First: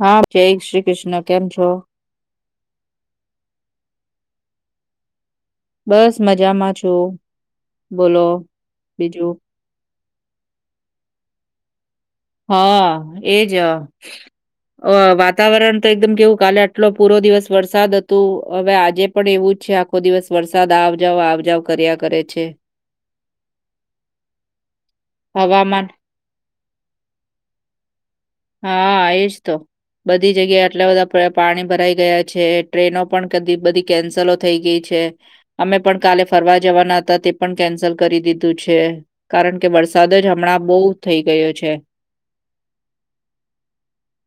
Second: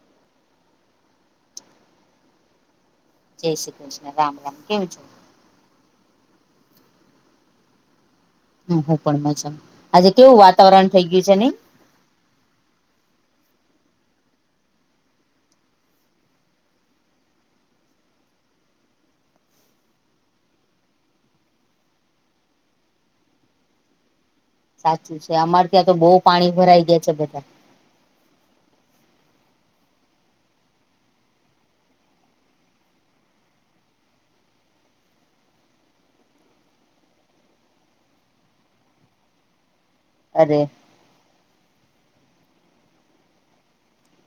હા જય શ્રી કૃષ્ણ કેમ છો? જય શ્રી કૃષ્ણ રામ રામ કેવું છો? બસ મજામાં છું બોલો? હમ હું પણ બીજું મજા આજે કેવું વાતાવરણ થઈ ગયું છે ને? હા એજ- અ વાતાવરણ તો એકદમ કેવું કાલે આટલો પૂરો દિવસ વરસાદ હતો હવે આજે પણ એવું જ છે આ- આખો દિવસ વરસાદ આવજાવ આવજાવ કર્યા કરે છે. સાચું છે અમાર ત્યાં હવામાન તો બહુ પાણી ભરાઈ ગયા છે. બધા- હા એજ તો- બધી જગ્યા આટલા બધા પ્ર પાણી ભરાઈ ગયા છે ટ્રેનો પણ કદી બધી- કેન્સલો થઈ ગઈ છે. અમે પણ કાલે ફરવા જવાના હતા તે પણ કેન્સલ કરી દીધું છે. કારણ કે વરસાદ જ અરે હમણાં બહુ થઇ ગયો છે.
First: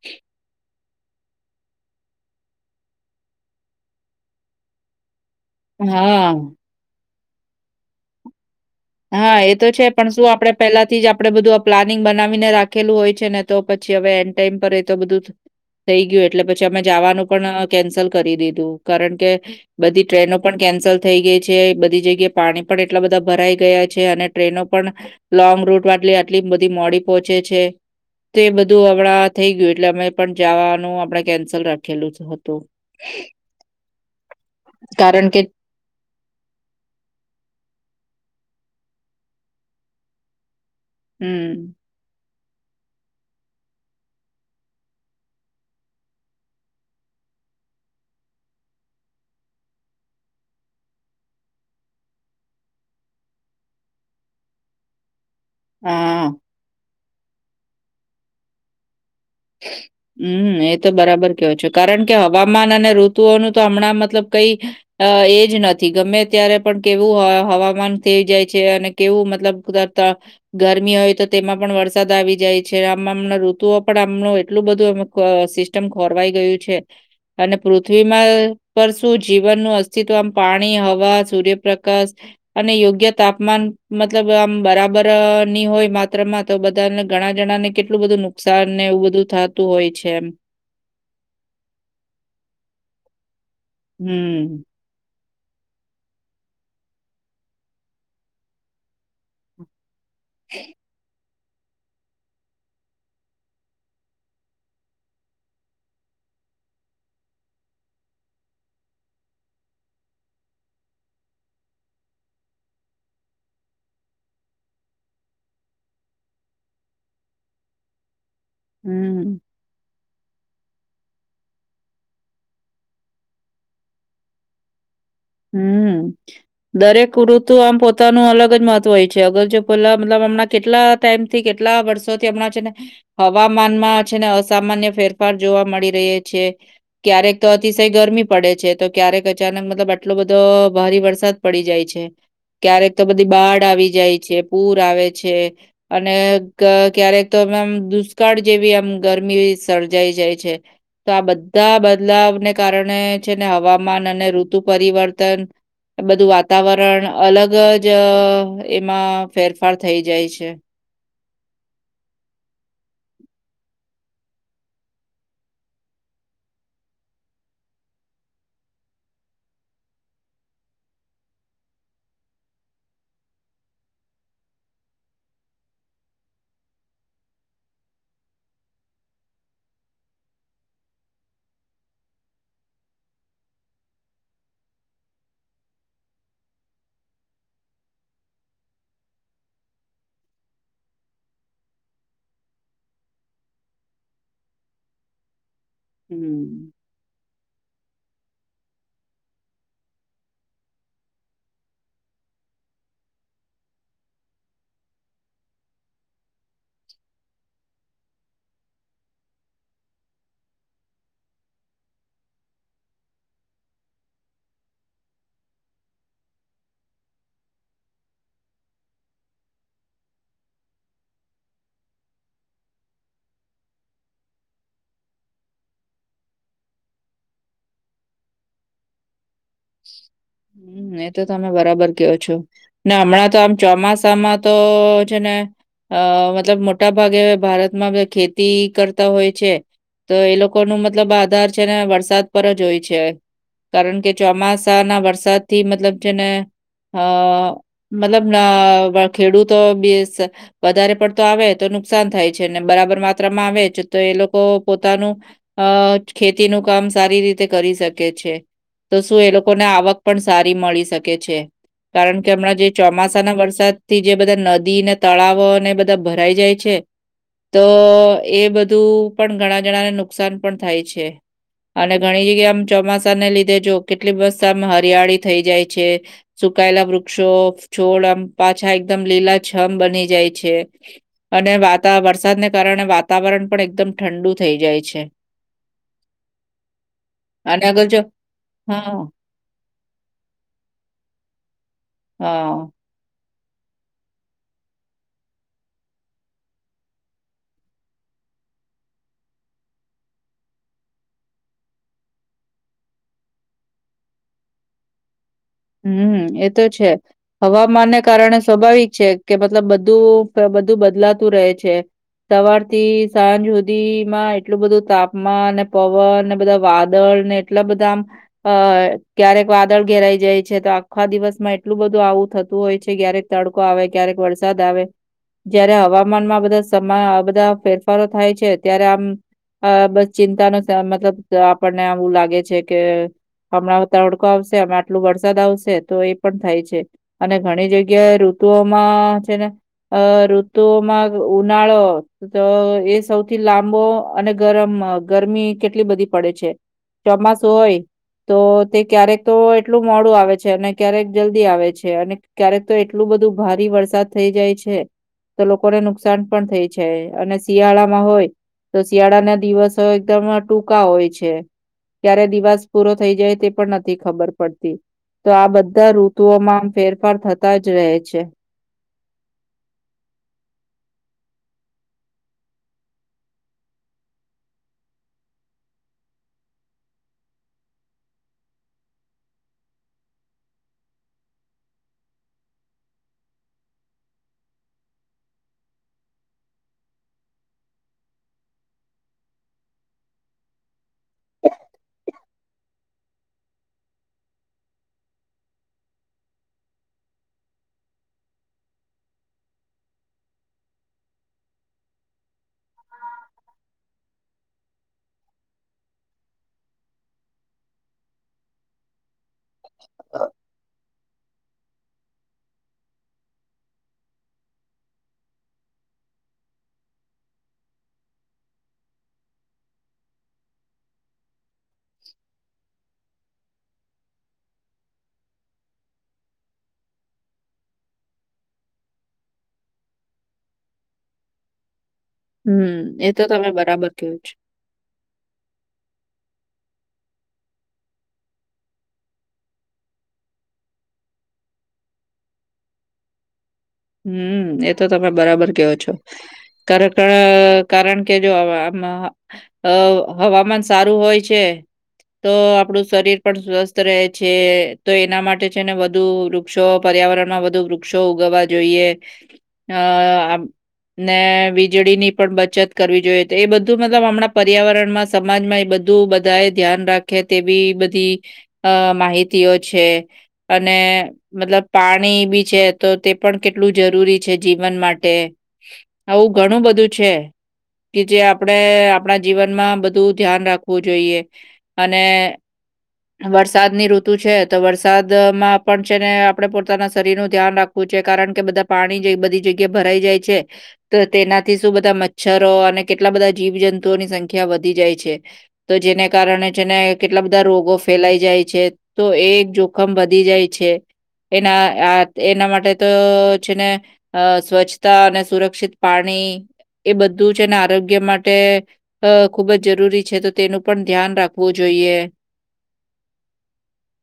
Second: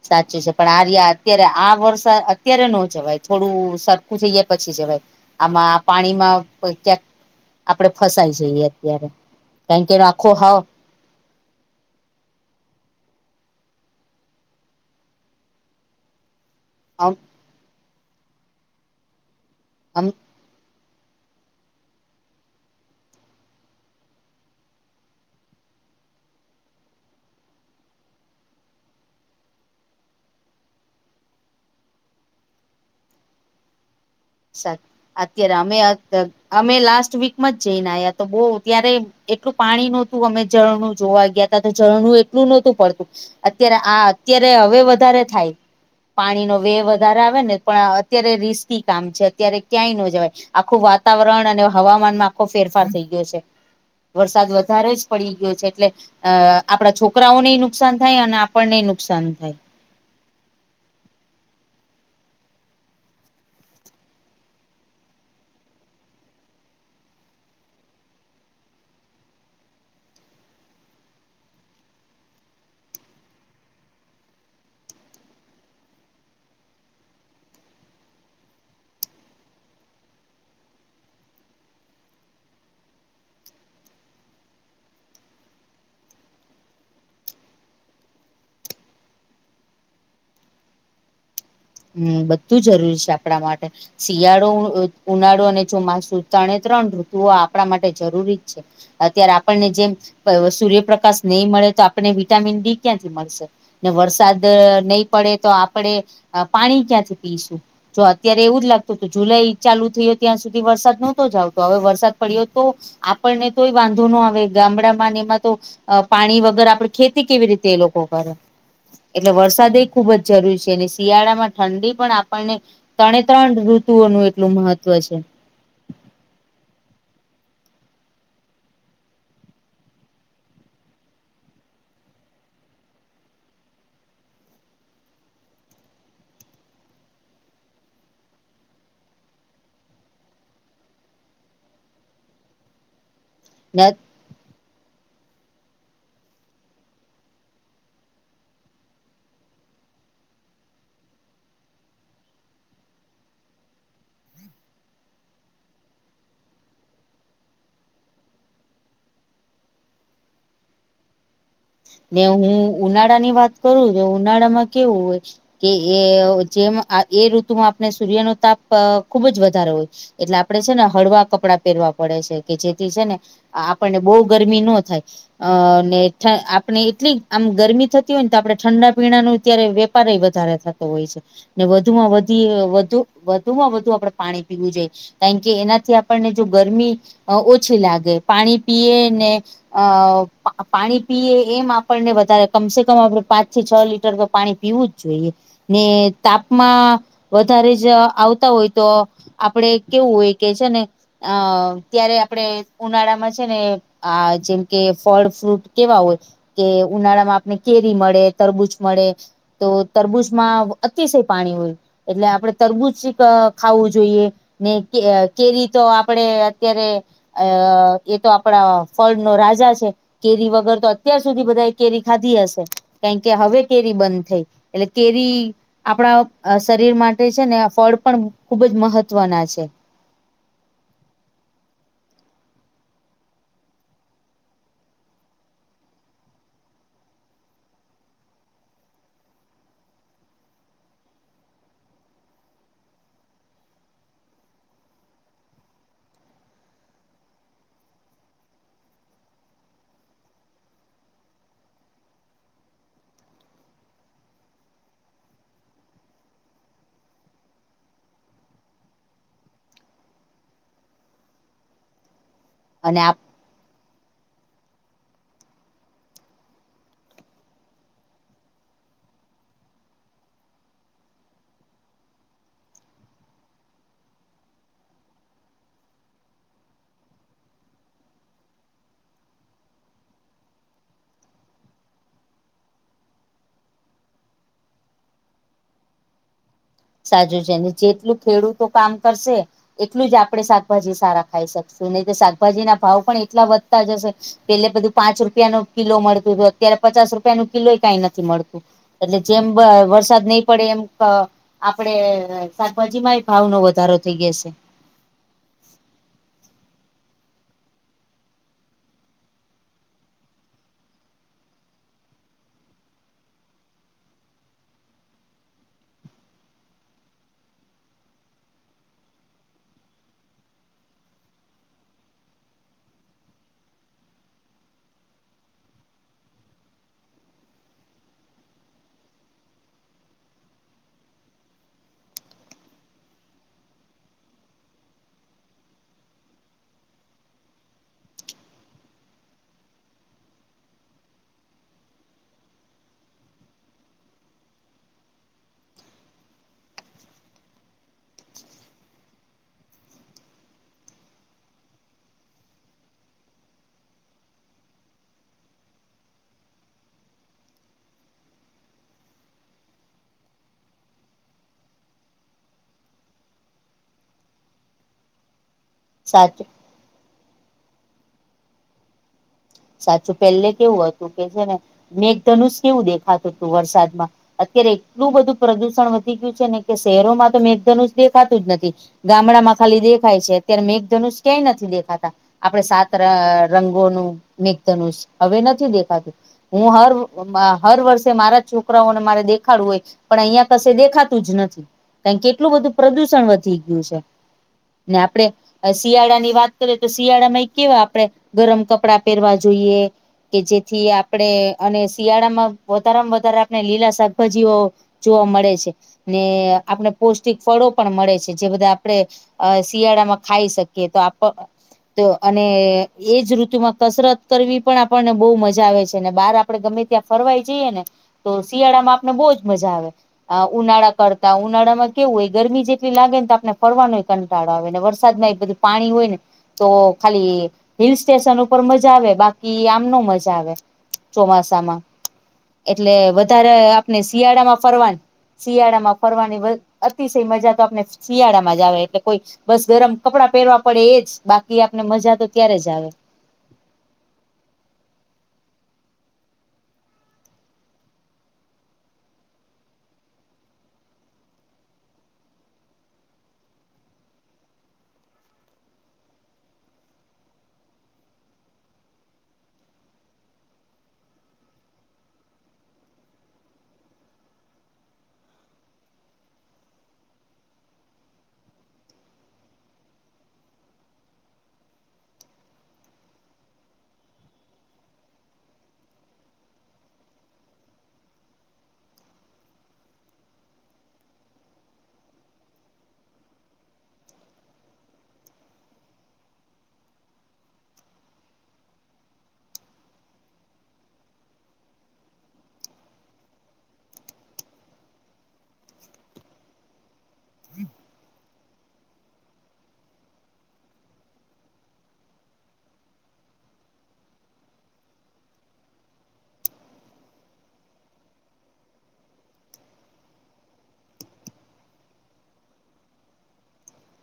સાચું છે પણ આ રિયા- અત્યારે આ વરસા અત્યારે નો જવાય થોડું સરખું થઈ જાય પછી જવાય- આમાં હા, પાણીમાં ક્યાંક આપડે ફસાય જઈએ અત્યારે હા એ તો છે કારણ કે એનો પણ શું આખો આપડે હાવ પેલા થી જ આપડે બધું આ પ્લાનિંગ બનાવીને રાખેલું હોય છે, ને તો પછી હવે એન્ડ ટાઈમ પર એ તો બધુંજ થઈ ગીયું એટલે પછી આમે આમ જવાનું પણ કેન્સલ કરી દીધું, કારણ કે આમ બધી ટ્રેનો પણ કેન્સલ થઈ ગઈ છે, બધી જગ્યાએ પાણી પણ એટલા બધા ભરાય ગયા છે અને ટ્રેનો પણ લોંગ રૂટ વાટલે આટલી બધી મોડી પોંચે છે. તે એ બધું અવળા થઈ ગીયું એટલે અમે પણ જાવાનું આપણે કેન્સલ રાખેલું જ હતું. [inaudible] સા કારણ કે અત્યારે અમે આ ત અમે લાસ્ટ વીકમાં જઈને આયા, તો બઉ ત્યારે એટલું પાણી નોતું હમે જ જોવા ગ્યાતા તો હમ્મ, ઝરણું એટલું નોતું પડતું, અત્યારે આ અત્યારે અવે વધારે થાય. પાણી નો વે વધારે આવે ને પણ અત્યારે રિસ્કી કામ છે, અત્યારે ક્યાંય ન જવાય આખું વાતાવરણ અને હવામાનમાં આખો ફેરફાર થઈ ગયો છે. વરસાદ વધારે જ પડી ગીયો છે, એટલે હા. આ આપણા છોકરાઓને નુકસાન થાય અને આપણને નુકસાન થાય. [inaudible] મમ્મ એ તો બરાબર કેવ છો, કારણ કે હવામાન અને ઋતુઓનુ તો હમણાં મતલબ કઈ અ એજ નથી ગમે ત્યારે પણ કેવું અવ હવામાન થઈ જાય છે, અને કેવું મતલબ [unintelligible] ગરમી હોય તો તેમાં પણ વરસાદ આવી જાય છે, આમ આમં ઋતુઓ પણ આપ એમણુ એટલું બધું અમુક સિસ્ટમ ખોરવાઈ ગયું છે. અને પૃથ્વીમાં પર શું જીવનનું અસ્તિત્વ આમ પાણી, હવા, સૂર્યપ્રકાશ,.... અને યોગ્ય તાપમાન મતલબ આમ બરાબર ની હોય માત્ર મા તો બધાને ઘણા જણા ને કેટલું બધું નુકસાન ને એવું બધું થાતું હોય છે, એમ. હમ્મ, બધું જરૂરી છે આપણા માટે. શિયાળો હમ. ઉનાળુ અને ચોમાસું ત્રણે ત્રણ ઋતુઓ આપણા માટે જરૂરી છે. અત્યારે આપણને જેમ અ સૂર્યપ્રકાશ નઈ મળે, તો આપણને વિટામિન ડી ક્યાંથી મળશે. ને વરસાદ નઈ પડે, તો આપડણેે પાણી ક્યાંથી પીયશું? જો અત્યારે એવું જ લાગતું તુ જુલાઈ ચાલુ થયો, ત્યાં સુધી વરસાદ નહોતો જ આવતો. હવે વરસાદ પડ્યો તો આપણને તોય વાંધો નો આવે ગામડામાં એમાં તો અ પાણી વગર આપડણે ખેતી કેવી રીતે એ લોકો કરે. હમ. એટલે વરસાદ એ ખુબ જ જરૂરી છે, એની શિયાળામાં ઠંડી પણ આપણને ત્રણે ત્રણ ઋતુઓનું એટલું મહત્વ છે. હમ્મ. દરેક ઋતુ આમ પોતાનું અલગ જ મહત્વ હોય છે, અગલ જો પલા મતલબ હમણા કેટલા ટાઈમથી કેટલા વર્ષોથી હમણાં છે ને હવામાનમાં છે ને અસામાન્ય ફેરફાર જોવા મળી રહી છે. ક્યારેક તો અતિસય ગરમી પડે છે, તો ક્યારેક અચાનક મતલબ એટલો બધો ભારે વરસાદ પડી જાય છે, ક્યારેક તો બધી બાઢ આવી જાય છે. પૂર આવે છે. અને ક ક્યારેક તો એમ મ દુષ્કાળ જેવી આમ ગરમી સર્જાઈ જાય છે. તો આ બધા બદલાવને કારણે છેને હવામાન અને ઋતુ પરિવર્તન બધું વાતાવરણ અલગ જ એમાં ફેરફાર થઇ જાય છે. ને હું ઉનાળા ની વાત કરું, તો ઉનાળા માં કેવું હોય. કે એ જેમ આ એ ઋતુમાં આપને સૂર્યનો તાપ ખુબ જ વધારે હોય. એટલે આપણે છે ને હળવા કપડાં પહેરવા પડે છે કે જેથી છે ને આપણને બોવ ગરમી નો થાય, અ ને ઠ પને એટલી આમ ગરમી થતી હોય, ને તો આપણે ઠંડા પીણા નો ત્યારે વેપાર એ વધારે થતો હોય છે. ને વધુમાં વધી વધુ વધુમાં વધુ આપડે પાણી પીવું જોઈએ. કાંય કે એનાથી આપણને જો ગરમી ઓછી લાગે. પાણી પીએ ને અ પા પાણી પીએ. એમ આપણને વધારે કમસે કમ આપણે પાંચથી છ લીટર તો પાણી પીવું જ જોઈએ. ને હમ્મ. તાપમાં વધારે જ આવતા હોય તો આપડે કેવું હોય કે છે ને. અ ત્યારે આપડે ઉનાળા માં છે ને. આ જેમ કે ફળ ફ્રૂટ કેવા હોય. કે ઉનાળા માં આપને કેરી મળે તરબૂજ મળે. તો તરબૂજમાં અતિશય પાણી હોય. એટલે આપણે તરબૂજ ખાવું જોઈએ. ને કે કેરી તો આપડે અત્યારે અ એ તો આપડા ફળ નો રાજા છે, કેરી વગર તો અત્યાર સુધી બધા કેરી ખાધી હશે કારણ કે હવે કેરી બંધ થઈ એટલે કેરી આપણા શરીર માટે છે ને આ ફળ પણ ખુબ જ મહત્વના છે. હમ એ તો તમે બરાબર કયો છો. ને હમણાં તો આમ ચોમાસામાં તો છે ને અ મતલબ મોટા ભાગે હવે ભારતમાં ખેતી કરતા હોય છે. તો એ લોકો નુ મતલબ આધાર છે ને વરસાદ પર જ હોય છે કારણ કે ચોમાસા ના વરસાદ થી મતલબ છેને અ મતલબ ના ખેડૂતો બેસ વધારે પડતો આવે તો નુકસાન થાય છે ને બરાબર માત્રામાં આવે જ તો એ લોકો પોતાનું અ ખેતી નું કામ સારી રીતે કરી શકે છે. તો શું એ લોકોને આવક પણ સારી મળી શકે છે કારણ કે હમણાં જે અને આપ ચોમાસા ના વરસાદ થી જે બધા નદીને તળાવો ને બધા ભરાઈ જાય છે. તો એ બધું પણ ઘણા જણાને નુકસાન પણ થાય છે. અને ઘણી જગ્યા આમ ચોમાસા ને લીધે જો કેટલી બસ્ત આમ હરિયાળી થઇ જાય છે. સુકાયેલા વૃક્ષો છોડ આમ પાછા એકદમ લીલા છમ બની જાય છે. અને વાતા વરસાદને કારણે વાતાવરણ પણ એકદમ ઠંડુ થઈ જાય છે. [inaudible] સાજું અને છે આગળ જો જેટલું ખેડૂતો કામ હા કરશે એટલું જ આપડે શાકભાજી સારા ખાઈ શકશું નહી તો હા શાકભાજી ના ભાવ પણ એટલા વધતા જ હશે. પેલે બધું પાંચ રૂપિયા નુ કિલો મળતું તુ અત્યારે પચાસ રૂપિયા નુ કિલોય કઈ નથી મળતું. એટલે જેમ વ વરસાદ નહી પડે એમઅ આપડે શાકભાજી માંય ભાવ નો વધારો થઇ ગય શે હમ હમ એતો છે. હવામાનને કારણે સ્વાભાવિક છે કે મતલબ બધું બધું બદલાતું રહે છે. સવાર થી સાંજ સુધી માં એટલું બધું તાપમાન પવન ને બધા વાદળ ને એટલા બધા આમ અ ક્યારેક વાદળ ઘેરાઈ જાય છે તો આખા દિવસમાં એટલું બધું આવું થતું હોય છે ક્યારેક તડકો આવે ક્યારેક વરસાદ આવે જયારે હવામાનમાં બધા સમા બધા ફેરફારો થાય છે ત્યારે આમ અ બસ ચિંતા નો આ મતલબ આપણને આવું લાગે છે કે હમણાં તડકો આવશે અમે આટલું વરષ વરસાદ આવશે તો એ પણ થાય છે અને ઘણી જગ્યાએ ઋતુઓમાં છે ને અ ઋતુમાં ઉનાળો તો એ સૌથી લાંબો અને ગરમ ગરમી કેટલી બધી પડે છે. ચોમાસું હોય તો તે ક્યારેક તો એટલું મોડું આવે છે અને ક્યારેક જલ્દી આવે છે અને ક્યારેક તો એટલું બધું ભારે વરસાદ થઈ જાય છે. તો લોકોને નુકસાન પણ થાય છે અને શિયાળામાં હોય. તો શિયાળાના દિવસો એકદમ ટૂંકા હોય છે. ક્યારે દિવસ પૂરો થઈ જાય તે પણ નથી ખબર પડતી તો આ બધા સાચું ઋતુઓમાં ફેરફાર થતા જ રહે છે. સાચું પેહેલે કેવું હતું કે છે ને મેઘધનુષ કેવું દેખાતું હતું વરસાદમાં અત્યારે એટલું બધું પ્રદુષણ વધી ગયું છે ને કે શહેરોમાં તો મેઘધનુષ દેખાતું જ નથી. ગામડામાં ખાલી દેખાય છે અત્યારે મેઘધનુષ ક્યાય નથી દેખાતા આપણે સાત ર રંગોનું મેઘ ધનુષ હવે નથી દેખાતું હું હર, મા હર વર્ષે મારા છોકરાઓને મારે દેખાડવું હોય. પણ અહીંયા કશે દેખાતું જ નથી, કારણ કેટલું બધું પ્રદુષણ વધી ગયું છે. ને આપડે અ શિયાળા ની વાત કરીએ, તો શિયાળામાં એ કેવા આપડે ગરમ કપડા પેરવા જોઈએ. કે જેથી આપડે, અને શિયાળામાં વધારામાં વધારે આપણે લીલા શાકભાજીઓ જોવા મળે છે, ને આપણે પૌષ્ટિક ફળો પણ મળે છે, જે બધા આપડે અ શિયાળામાં ખાઈ શકીએ, તો આપ તો અને એજ ઋતુમાં કસરત કરવી પણ આપણને બહુ મજા આવે છે, ને બહાર આપડે ગમે ત્યાં ફરવાઈ જઈએને તો શિયાળામાં આપને બહુજ મજા આવે. અ ઉનાળા કરતા, ઉનાળામાં કેવું હોય ગરમીજ જેટલી લાગેને, તો આપને ફરવાનોય કંટાળો આવે, ને વરસાદમાં એ બધું પાણી હોયને, તો ખાલી હિલ સ્ટેશન ઉપ પર મજા આવે, બાકી આમ નો મજા આવે ચોમાસામાં. એટલે હમ એ તો તમે વધારે બરાબર આપને કહ્યો છો. શિયાળામાં ફરવાન શિયાળામાં ફરવાની વલ અતિશય મજાતો આપને શિયાળામાં જ આવે, એટલે કોઈ બસ ગરમ કપડા પહેરવા પડે એજ, બાકી આપને મજા તો ત્યારેજ આવે. હમ્મ, એ તો તમે બરાબર ક્યો છો. કારકડે, કારણ કે જો હવે આમાં અ હવામાન સારું હોય છે. તો આપડું શરીર પણ સ્વસ્થ રહે છે, તો એના માટે છે ને વધુ રુ ક્ષો, પર્યાવરણમાં વધુ વૃક્ષો ઉગવવા જોઈએ, અ આમ ને વીજળીની પણ બચત કરવી જોઈએ, તો એ બધું મતલબ હમણાં પર્યાવરણમાં સમાજમાં એ બધું બધા એ ધ્યાન રાખે, તેવી બધી અ માહિતીઓ છે, અને મતલબ પાણી બી છે તો તે પણ કેટલું જરૂરી છે જીવન માટે, આવું ઘણું બધું છે. કે જે આપડે આપડા જીવનમાં બધું ધ્યાન રાખવું જોઈએ. અને વરસાદની ઋતુ છે, તો વરસાદમાં પણ છેને આપડે પોતાના શરીર નું ધ્યાન રાખવુંજ છે, કારણ કે બધા પાણી જે બધી જગ્યા ભરાઈ જાય છે. તો તેનાથી શું બધા મચ્છરો, અને કેટલા બધા જીવજંતુઓની સંખ્યા વધી જાય છે. તો જેને કારણે છેને, કેટલા બધા રોગો ફેલાઈ જાય છે. તો એ જોખમ વધી જાય છે, એના આ એના માટે ત છેને, અ સ્વચ્છતા અને સુરક્ષિત પાણી એ બધું છે ને, આરોગ્ય માટે અ ખુબજ જરૂરી છે, તો તેનું પણ ધ્યાન રાખવું જોઈએ.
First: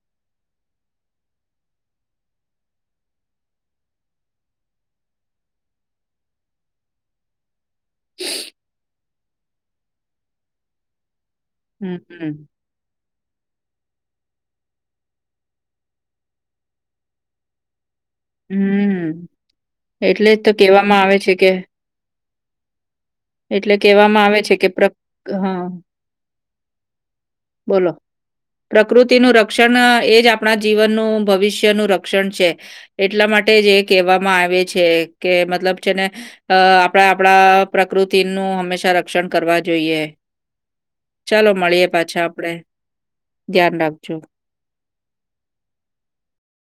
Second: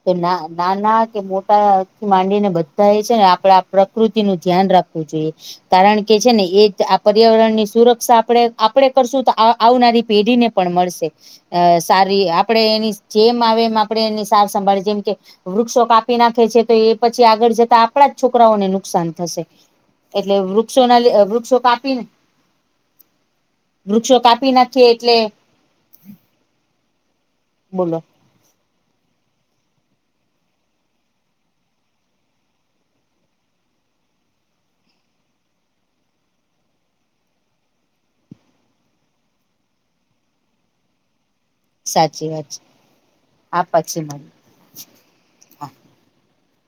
તે ના નાના કે મોટા થી માંડીને બધ્ધાએ છેને, આપડા પ્રકૃતિ નું ધ્યાન રાખ વુ જોઈએ, કારણકે છેને એજ આ પર્યાવરણ ની સુરક્ષા આપડે, આપડે કરશુંતો આવ-આવનારી પીઢીને પણ મળશે. અ હમ, સારી, હમ. આપડે એની જેમ આવે એમ આપડે એની સા સંભાળ, જેમ કે, વૃક્ષો કાપી નાખે છે, તો એ પછી આગળ જતા આપ પડા જ છોકરાઓને નુકસાન હમ થશે, એટલે જ તો કહેવામાં વૃક્ષોના આવે લી છે કે વૃક્ષો કાપીને એટલે વૃક્ષો કેહેવામાં આવે કાપી છે કે, નાખીએ પ્રક એટલે હા, બોલો પ્રકૃતિનું રક્ષણ એ જ આપણા જીવનનું, ભવિષ્યનું, રક્ષણ છે. એટલા માટે જ એ કહેવામાં આવે છે કે, મતલબ છેને અ આપડે આપડા પ્રકૃતિનું હંમેશા રક્ષણ કરવા જોઈએ. ચાલો મળીએ પાછા સાચી વાત આપડે, છે આ ધ્યાન પછી રાખજો. મળી